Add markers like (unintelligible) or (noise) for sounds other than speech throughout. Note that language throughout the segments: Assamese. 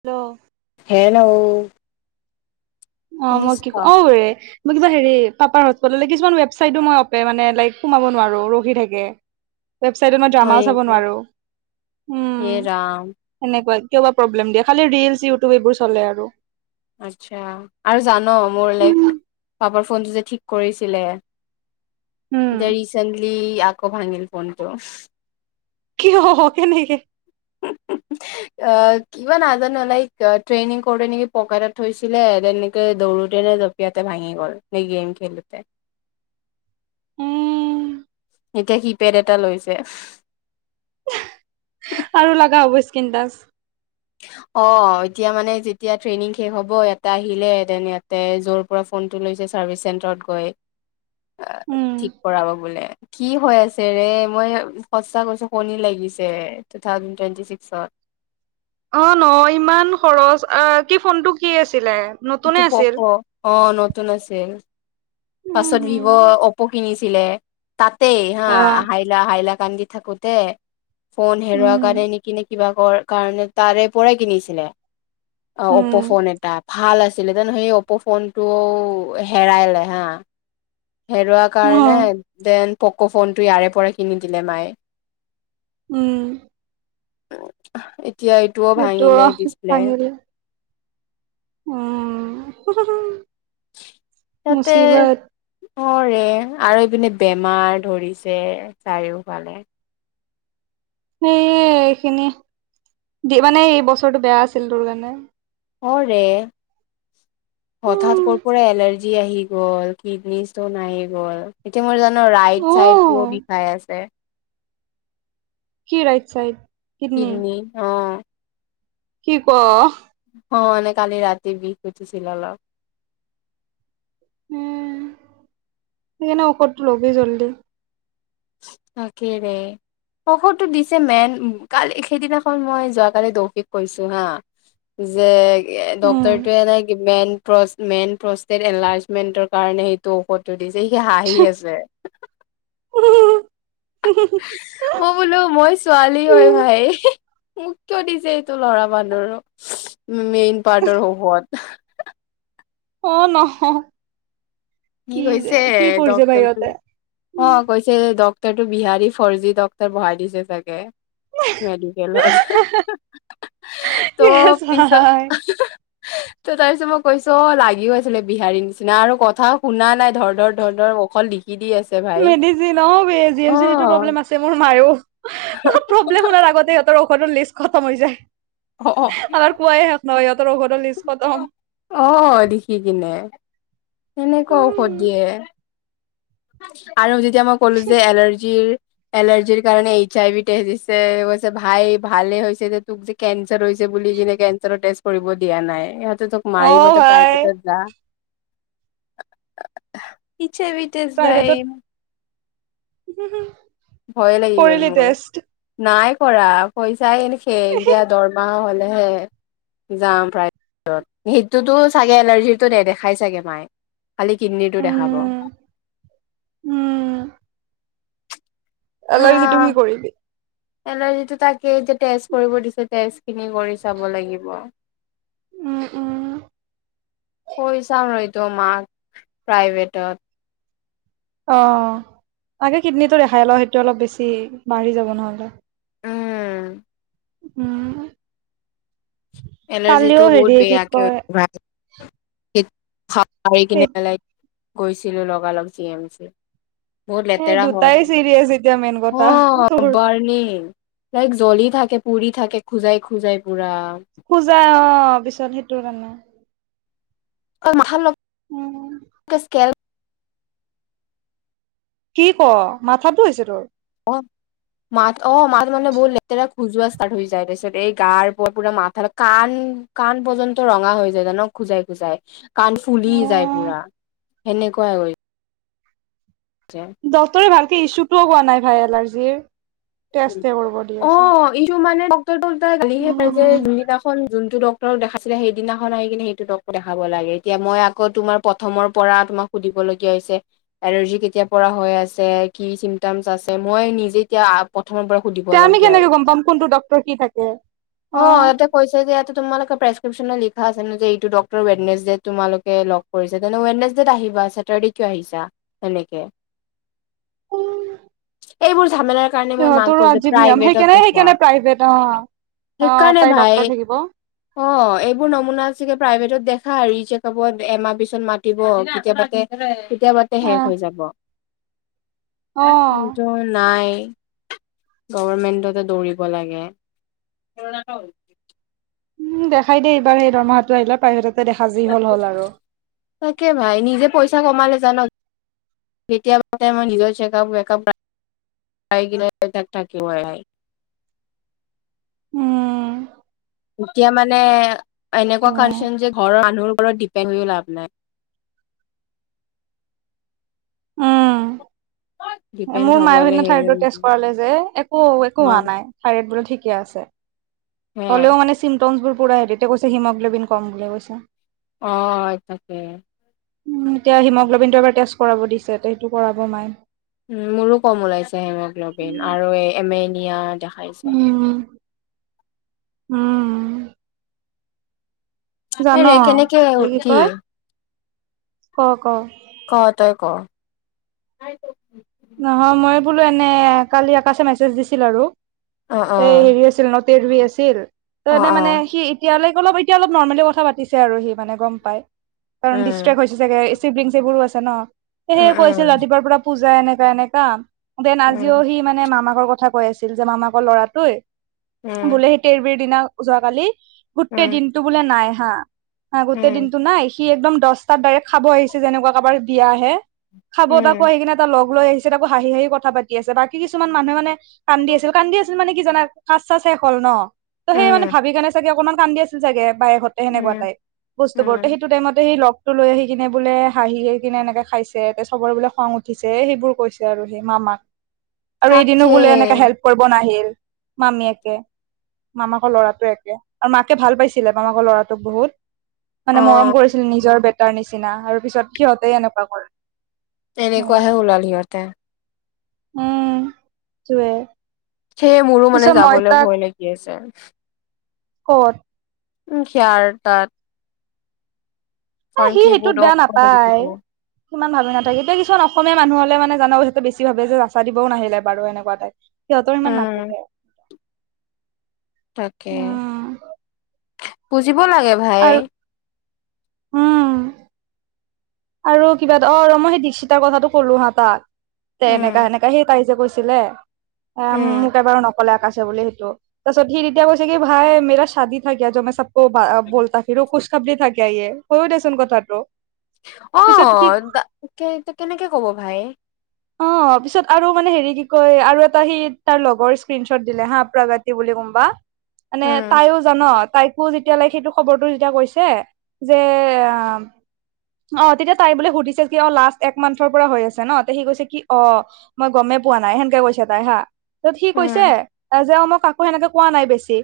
হেল্ল', হেল্ল', অহ, শুনিছ মই কি কো ঔ ৰে মই কিবা হেৰি পাপাৰ হটস্পট ল'লে, কিছুমান ৱেবচাইদো মই অপে- মানে লাইক, সোমাব নোৱাৰোঁ, ৰখি থাকে। ৱেবছাইটত মই হয় ড্ৰামাও চাব নেকি নোৱাৰো হে উম ৰাম সেনেকুৱাই কিবা প্ৰব্লেম দিয়ে খালি ৰিলচ, ইউটিউব এইবোৰ চলে আৰু। আচ্ছা। আৰু জান'? মোৰ লাইক পাপাৰ ফোনটো যে ঠিক কৰিছিলে উম এতিয়া ৰিচেণ্টলি আকৌ ভাঙিল ফোনটো। কি হব কেনেকে? অ', কিবা নাজানো লাইক ট্ৰেইনিং কৰে নেকি পকেটত থৈছিলে তেনেকে দৌৰুতে এৰে জপিয়াতে ভাঙি গ'ল, সেই গেম খেলোঁতে। উম। এতিয়া কি পেড এটা লৈছে আৰু লাগা হ'ব স্কিন টাচ। অ' এতিয়া মানে যেতিয়া ট্ৰেইনিং শেষ হ'ব, ইয়াতে আহিলেহেতেন ইয়াতে, যোৰ পৰা ফোনটো লৈছে ছাৰ্ভিচ চেণ্টাৰত গৈ অ' উম ঠিক কৰাব বোলে। কি হৈ আছে ৰে? মই সঁচা কৈছোঁ শনি লাগিছে, টু থাউজেন্ড টুৱেণ্টি ছিক্সত। অহ, ন' ইমান খৰচ আহ কি ফোন টো কি আছে এইটো প'ক', অ' নতুন আছে। উম পাছত ভিভ' হম অপ' কিনিছ ছিলে তাতেই হা অ হাইলা -হাইলা কান্দি থাকোতে ফোন হেৰুৱা উম কাৰণে নেকি ন কিবা কৰ কাৰণে তাৰে পৰাই কিনিছিলে অ' অপ্প' উম ফোন এটা, ভাল আছ ছিলেতেন সেই অপ' ফোনটোও হেৰাই লে হা হেৰুৱাৰ অ কাৰণে, দেন প'ক' ফোনটো ইয়াৰে পৰা কিনি দিলে মায়ে। উম। এতিয়া এইটোও সেইটো ভাঙিলে ডিছপ্লে। ভাঙিলে উম, হু- হু- হু মুচিবট। অহ ৰে আৰু এইপিনে বেমাৰ ধৰিছে চাৰিওফালে। সেই এইখিনি মানে এই বছৰটো বেয়া আছিল তোৰ কাৰণে। অ' ৰে। হঠাৎ উম ক'ৰ পৰা এলাৰ্জি আহি গল কিডনী স্তন আহি গল ৰাইট অ চাইড টোও বিষাই আছে। কি ৰাইট চাইড? কিডনী, অ'। কি - ক '? অহ, মানে কালি ৰাতি বিষ উঠিছিল অলপ। উম, সেইকাৰণে ঔষধটো ল'বি জল্দি। তাকে ৰে ঔষধটো দিছে মেইন কালি সেইদিনাখন মই যোৱাকালি দৌশিক কৈছোঁ হা যে উম ডক্তৰটোৱে এ নাই মেইন প্ৰচ -মেইন প্ৰষ্টেট এলাৰ্জমেণ্টৰ কাৰণে সেইটো ঔষধ এইযে হি হাঁহি আছে (unintelligible) মই বোলো মই ছোৱালী হয় ভাই মোক কিয় দিছে এইটো ল'ৰা মানুহৰ মেইন পাৰ্টৰ (unintelligible) অহ, নহয়। কৈছে ডক্টৰটো অহ কৈছে ডক তোৰটো বিহাৰী ফৰ্জী ডক্তৰ বহাই দিছে চাগে। মেডিকেলৰ (unintelligible) ত' ইয়েছ পিছত ভাই ত 'তাৰপিছত মই কৈছো অহ লাগিও আছিলে বিহাৰীৰ নিচিনা আৰু কথাও শুনা নাই ধৰ- ধৰ -ধৰ- ধৰ অকল কি মেডিচিন অ' বে। জি অ এম চিত ইটো প্ৰব্লেম আছে মোৰ মাৰো। প্ৰব্লেম শুনাৰ আগতে সিহঁতৰ ঔ ষধৰ লিষ্ট খতম হৈ যায়। অ আমাৰ কোৱাই শেষ নহয়, ইহঁতৰ ঔষধৰ লিষ্ট খতম। অ' দেখি কিনে। সেনেকুৱা ঔষধ দিয়ে। আৰু যেতিয়া মই ক'লো যে এলাৰ্জিৰ এলাৰ্জিৰ কাৰণে এইচ আই ভি টেষ্ট দিছে। কৈছে, ভাই ভালে হৈছে যে তোক যে কেন (unintelligible) বুলি কিনে কেঞ্চাৰৰ টেষ্ট কৰিব দিয়া নাই ইহঁতে তোক অ মাৰিব ভাই প্ৰাইভেটত যা পিছে বিতেশ ভাই হঁ-হঁ-হঁ। ভয়ে লাগি গ'ল মোৰ। নাই কৰা। কৈছ যায় এ নেকে, এতিয়া দৰমাহা হলেহে যাম প্ৰায়ভেটত হেইটোতো চাগে এলাৰ্জিটো নেদেখাই চাগে মায়ে। খালি কিডনীৰটো দেখাব। উম হা এলই যিটো কি কৰিবি? এলাৰ্জিটো তাকেই যে টেষ্ট কৰিব দিছে। টেষ্টখিনি কৰি চাব লাগিব। উম উম কৰি চাম ৰ' তোমাক প্ৰাইভেটত অহ, আগে কিডনীটো ৰেহাই ল সেইটো অলপ বেছি বাঢ়ি যাব নহ'লে। উম উম, (inaudible) এলাৰ্জিটো কালিও বহুত হেৰি কি কয় (unintelligible) মাৰি কিনে সেই পেলাই গৈছিলো লগালগ জি এম চি। বহুত এই লেতেৰা দুটাই চিৰিয়াছ এতিয়া মেইন হয় কথা তোৰ অহ বাৰ নি? লাইক জ্বলি থাকে পুৰি থাকে খোজাই- খোজাই পুৰা।। খোজাই অ' পিছত সেইটোৰ কাৰণে অক্কো মাথাৰ লগ উম। কি ক' মাথাতো হৈছে তোৰ? মা অ মাত মানে বহুত লেটেৰা (unintelligible) খুজোৱা ষ্টাৰ্ট হৈ যায় তাৰ পিছত এই গাৰ পৰা পুৰা মাথাৰ কান-কান পৰ্যন্ত ৰঙা হৈ যায় জান খোজাই -খোজাই কাণ ফুলি অ যায় পুৰা সেনেকুৱা হৈ। গৈছে ডক্তৰে ভালকে ইছুটোও কোৱা নাই ভাই এলাৰ্জিৰ টেষ্ট হে কৰিব দি আছে। উল্টা হৈ গল উল্টা হৈ গালি হে খাইছে পাই যে উম, যোনদিনাখন। টো ডটৰক দেখাছিলে সেইদিনাখন আহি কিনে সেইটো ডক্টৰ দেখাব লাগে এতিয়া মই আকৌ তোমাৰ প্ৰথমৰ পৰা তোমাক। সুধিবলগীয়া হৈছে এলাৰ্জি কেতিয়া পৰা হৈ আছে কি চিমটমচ আছে মই নিজে এতিয়া প্ৰথম পৰা সুধিব এতিয়া আমি লগীয়া আৰু কেনেকে গম পাম কোনটো ডক্তৰ কি থাকে অহ অ'। ইহতে কৈছে যে ই তোমালোকে প্ৰেছক্ৰিপ্যনত লিখাছে ন'যে এইটো ডক্টৰ ৱেডনেছ ডে তোমালোকে লগ কৰিছা তেনে ৱেডনেছ ডেট আহিবা। বা ছেটাৰ্ডে কিয় আহিছা তেনেকে। (inaudible) এইবোৰ ঝামেলাৰ কাৰণে মই মাক সিহঁতৰো কও যে আজীৱ নিয়ম প্ৰাইভেটত সেইকাৰণে দেখুওৱা। সেইকাৰণে প্ৰাইভেট অ', অ', সেইকাৰণে এটাই ডক্তৰ ভাই থাকিব। অহ এইবোৰ নমুনা বেছিকে প্ৰাইভেটত দেখাই ই চেক আপত এমাহ পিছত মাতি কেতিয়াবাতে কেতিয়া মাতে শেষ অ', হৈ যাব। অ', সেইতো নাই। গভমেন্টতে দৌৰিব লাগে। উম, দেখাই দে এইবাৰ সেই দৰমহাটো আহিলে প্ৰাইভেটত। তাকে ভাই নিজে পইচা কমালে (unintelligible) কেতিয়াবা মই নিজৰ চেকআপ ৱেকাপ (unintelligible) পাই কিনে তাই তাত থাকিব যায়। (inaudible) উম, এতিয়া মানে এনেকুৱা উম। কাৰণচন যে ঘৰৰ মানুহৰ ঘৰত কেনও লাভ নাই উম। ডিপেণ্ড মোৰ মায়ে হবলে হেইডনা থাইৰেডৰ টেষ্ট হেৰি কৰালে যে একো- একো অ হোৱা নাই থাইৰেড বোলে ঠিকে আছে। হে হলেও মানে চিমটমছবোৰ পূৰা হেৰিতে এই কৰে হেৰীতে কৈছে হিমগ্লবিন কম বুলি কৈছে। অহ, তাকে। উম, এতিয়া হিমগ্ল'বিনটো এবাৰ টেষ্ট কৰাব দিছে সেইটো কৰাব মাই। উম, মোৰো কম ওলাইছে হেমোগ্লবিন আৰু এমেনিয়া দেখাইছা উম, উম তাকে জান ৰে কেনেকে যে কি কয় ক ক ক' ত? তই ক- নহয় মই বোলো এনে কালি আকাশে মেছেজ দিছিল আৰু অ', এই অ', হেৰি আছিল ন' তেৰ বি আছিল ত অ', এনে মানে অ', সি এতিয়ালৈ অলপ এতিয়া অলপ নৰ্মেলি কথা পাতিছে আৰু সি মানে গম পাই কাৰণ ডিচ ট্ৰেক উম, হৈছে চাগে। শিৱলিং চবৰো আছে ন' উম, সেয়ে কৈছিল উম, ৰাতিপোৱাৰ পৰা পূজা এনেকা- এনেকা দেন আজিও উম, সি মানে মামাকৰ কথা কৈ আছিল যে মামাকৰ ল'ৰাটোই বোলে সেইতেৰ বিৰ দিনা যোৱাকালি উম, গোটেই দিনটো বোলে নাই হা গোটেই উম, দিনটো না সি একদম দচটাত ডাইৰেক্ট খাব আহিছে যেনেকুৱা কাৰোবাৰ বিয়াহে। খাব উম, তাকো উম, আহি কিনে এটা লগ লৈ আহিছে তাকো হাঁহি -হাঁহি কথা পাতি আছে বাকী কিছুমান মানুহে মানে কান্দি আছিল- কান্দি আছিল মানে কি জানা কাজ-চাজ শেষ হল ন', ত' সেই মানে উম, ভাবি কেনে চাগে অকমান। কান্দি আছিল ছাগে বাইকহতে উম, সেনেকুৱাটে বস্তু উম, বোৰো সেইটো টাইমতে সে লগ টো লৈ আহি কিনে বোলে হাঁহি -হাঁহি কিনে এনেকে খাইছে চবৰে বোলে খং উঠিছে। সেইবোৰ কৈছে আৰু সেই মামাক আৰু এদিনো তাকে বোলে এনেকে হেল্প কৰিব নাহিল মামিয়েকে মামাকৰ ল'ৰাটোৱে একে আৰু মাকে ভাল পাইছিলে মামাকৰ ল'ৰাটোক বহুত। মানে অ', মৰম কৰিছিল নিজৰ বেটাৰ নিচিনা আৰু পিছত সিহঁতে এনেকুৱা কৰে। সেয়ে তেনেকুৱাহে ওলাল সিহতে। উম, তোৱে। সেয়ে মোৰো মানে যাবলৈ ভয় লাগি আছে। কত? উম, সিয়াৰ তাত অহ, কাৰণ সি কি সেইটোত বহুত বেয়া অকলে লাগিব। নাপায়। সিমান ভালো নাথাকে এতিয়া কিছুমান অসমীয়া মানুহ হলে মানে জানো যিটো বেছি ভাবে জাচা দিবও নাহিল এবাৰো এনেকুৱা টাইপ সিহঁতৰ ইমান উম, নাথাকে।। তাকে। উম দিব লাগে ভাই। হম আৰু কিবা এটা অহ ৰ' মই সেই দীক্ষিতাৰ কথাটো ক'লো হা তাক তে উম। এনেকা সেনেকা সেই তাই যে কৈছে ছিলে এ উম। মোক এবাৰ নকলে আকাশে বুলি সেইটো তাৰপিছত সি তেতিয়া কৈছে কি ভাই মেৰা শাদি কিয়া য মে চব ক বলতা কিৰো খোচ খাবৰি থা কিয়া ইয়ে হয়ও দেচোন কথাটো পিছত সি অ', কেনেকে কব ভাইয়ে অহ, পিছত আৰু মানে হেৰি কি কয় আৰু এটা সি তাৰ লগৰ স্ক্ৰীনশ্বট দিলে হা প্ৰবট কি বুলি কম বা মানে উম। তাইও জান। তাইকো যেতিয়ালৈকে সেইটো খবৰটো যেতিয়া কৈছে যে অহ, তেতিয়া তাই বোলে সুধিছিল কিয় লাষ্ট এক মান্থৰ পৰা হৈ আছে ন সি কৈছে কি অহ মই গমেই পোৱা নাই সেনকে কৈছে তাই হা সি কৈছে উম এ যা মই কা কো সেনেকে কোৱা নাই বেছি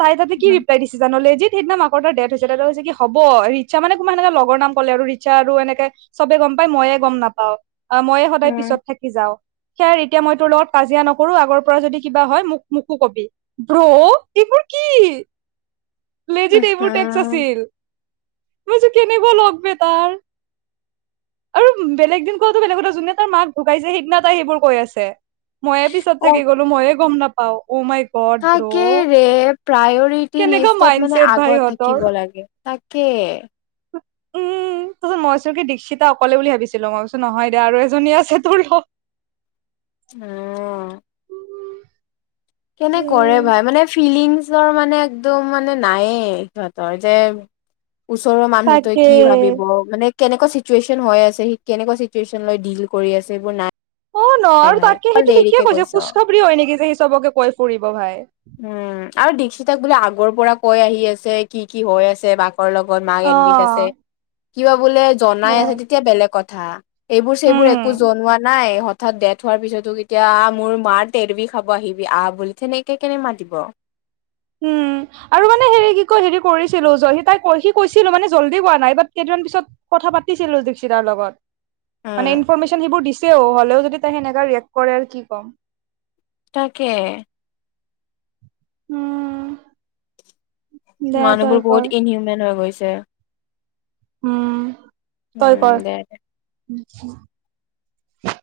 তাই তাতে কি উম ৰিপ্লাই দিছে জান লেইজীত ঠিকদিনা আাকৰ তাৰ ডেথ হৈছে তে কৈ সিদনা নকৰবা দেদ হৈছে কি হ'ব ৰিছা মানে কোনোবা এনেকাঁ লগৰ নাম ক'লে আৰু ৰিছা আৰু এনেকে চবে গম পাই ময়ে গম নাপাও অহ ময়ে সদায় উম। পিছত। থাকি যাও সেয়া এতিয়া মই তোৰ লগত কাজিয়া নকৰো আগৰ পৰা যদি কিবা হয় মোক মোকো কবি অ', এইবোৰ কি প্লেজিত উম, এইবোৰ টেক্স হুম। আছিল। মই কৈছো কেনেকোৱা লগবে তাৰ। আৰু বেলেগ দিন কওঁতে বেলেগত আছোঁনে যোনে তাৰ মাক শুকাইছে সিদিনা তাই সেইবোৰ কৈ আছে ময়ে পিছত থাকি গলো ময়ে গম নাপাও ঔ মাই গড তাকেই ব্ৰ' ৰে প্ৰায়ৰিটি কেনেকা লিষ্টত মাইণ্ড মানে ছেট ভাই আগত ইহঁতৰ। থাকিব লাগে। তাকে। উম তাৰছত মই আছো কি দীক্ষিতা অকলে বুলি ভাবিছিলো মই ভাবছো নহয় দে আৰু এজনী আছে তোৰ লগ। উম। কেনে কৰে উম, ভাই মানে ফিলিংছ ছৰ মানে একদম মানে নায়েই সিহঁতৰ যে ওচৰৰ তাকে। মানুহতোৱে কি ভাবিব মানে কেনেকুৱা চিটুৱেচন হৈ আছে সি কেনেকুৱা চিটুৱেচন লৈ ডিল কৰি আছে এইবোৰ নাই। অহ, নাই ন'আৰু ভাই তাকে অকল সেইটো ঠিকে দেৰিকে কৈছে কৈছ। খোজখাবৰি হয় নেকি যে সি চবকে কৈ ফুৰিব ভাই। উম, আৰু দিক্ষিতাক বোলে আগৰ পৰা কৈ আহি আছে কি- কি হৈ আছে মাকৰ লগত মাক এডমিট আছে অ' কিয় বোলে জনাই আছে তেতিয়া বেলেগ কথা এইবোৰ চেইবোৰ একো উম। জনোৱা নাই হঠাত ডেথ হোৱাৰ পিছতো কেতিয়া মোৰ মাৰ তেৰবি খাব আহিবি আহ বুলি তেনেকে কেনে মাতিব উম আৰু মানে হেৰি কি কয় হেৰি কৰিছিলো সি তাই সি কৈছিলো মানে জল্দি কোৱা নাই বাট মান পিছত কথা পাতিছিলো দীপসিতাৰ লগত। মানে উম ইনফৰমেশ্যন সেইবোৰ দিছেও হ'লেও যদি তাই সেনেকা ৰিয়েক্ট কৰে আৰু কি ক'ম। তাকে উম। দে তই মানুহবোৰ কৰ বহুত ইনহিউমেন হৈ গৈছে? উম তই উম কৰ। দে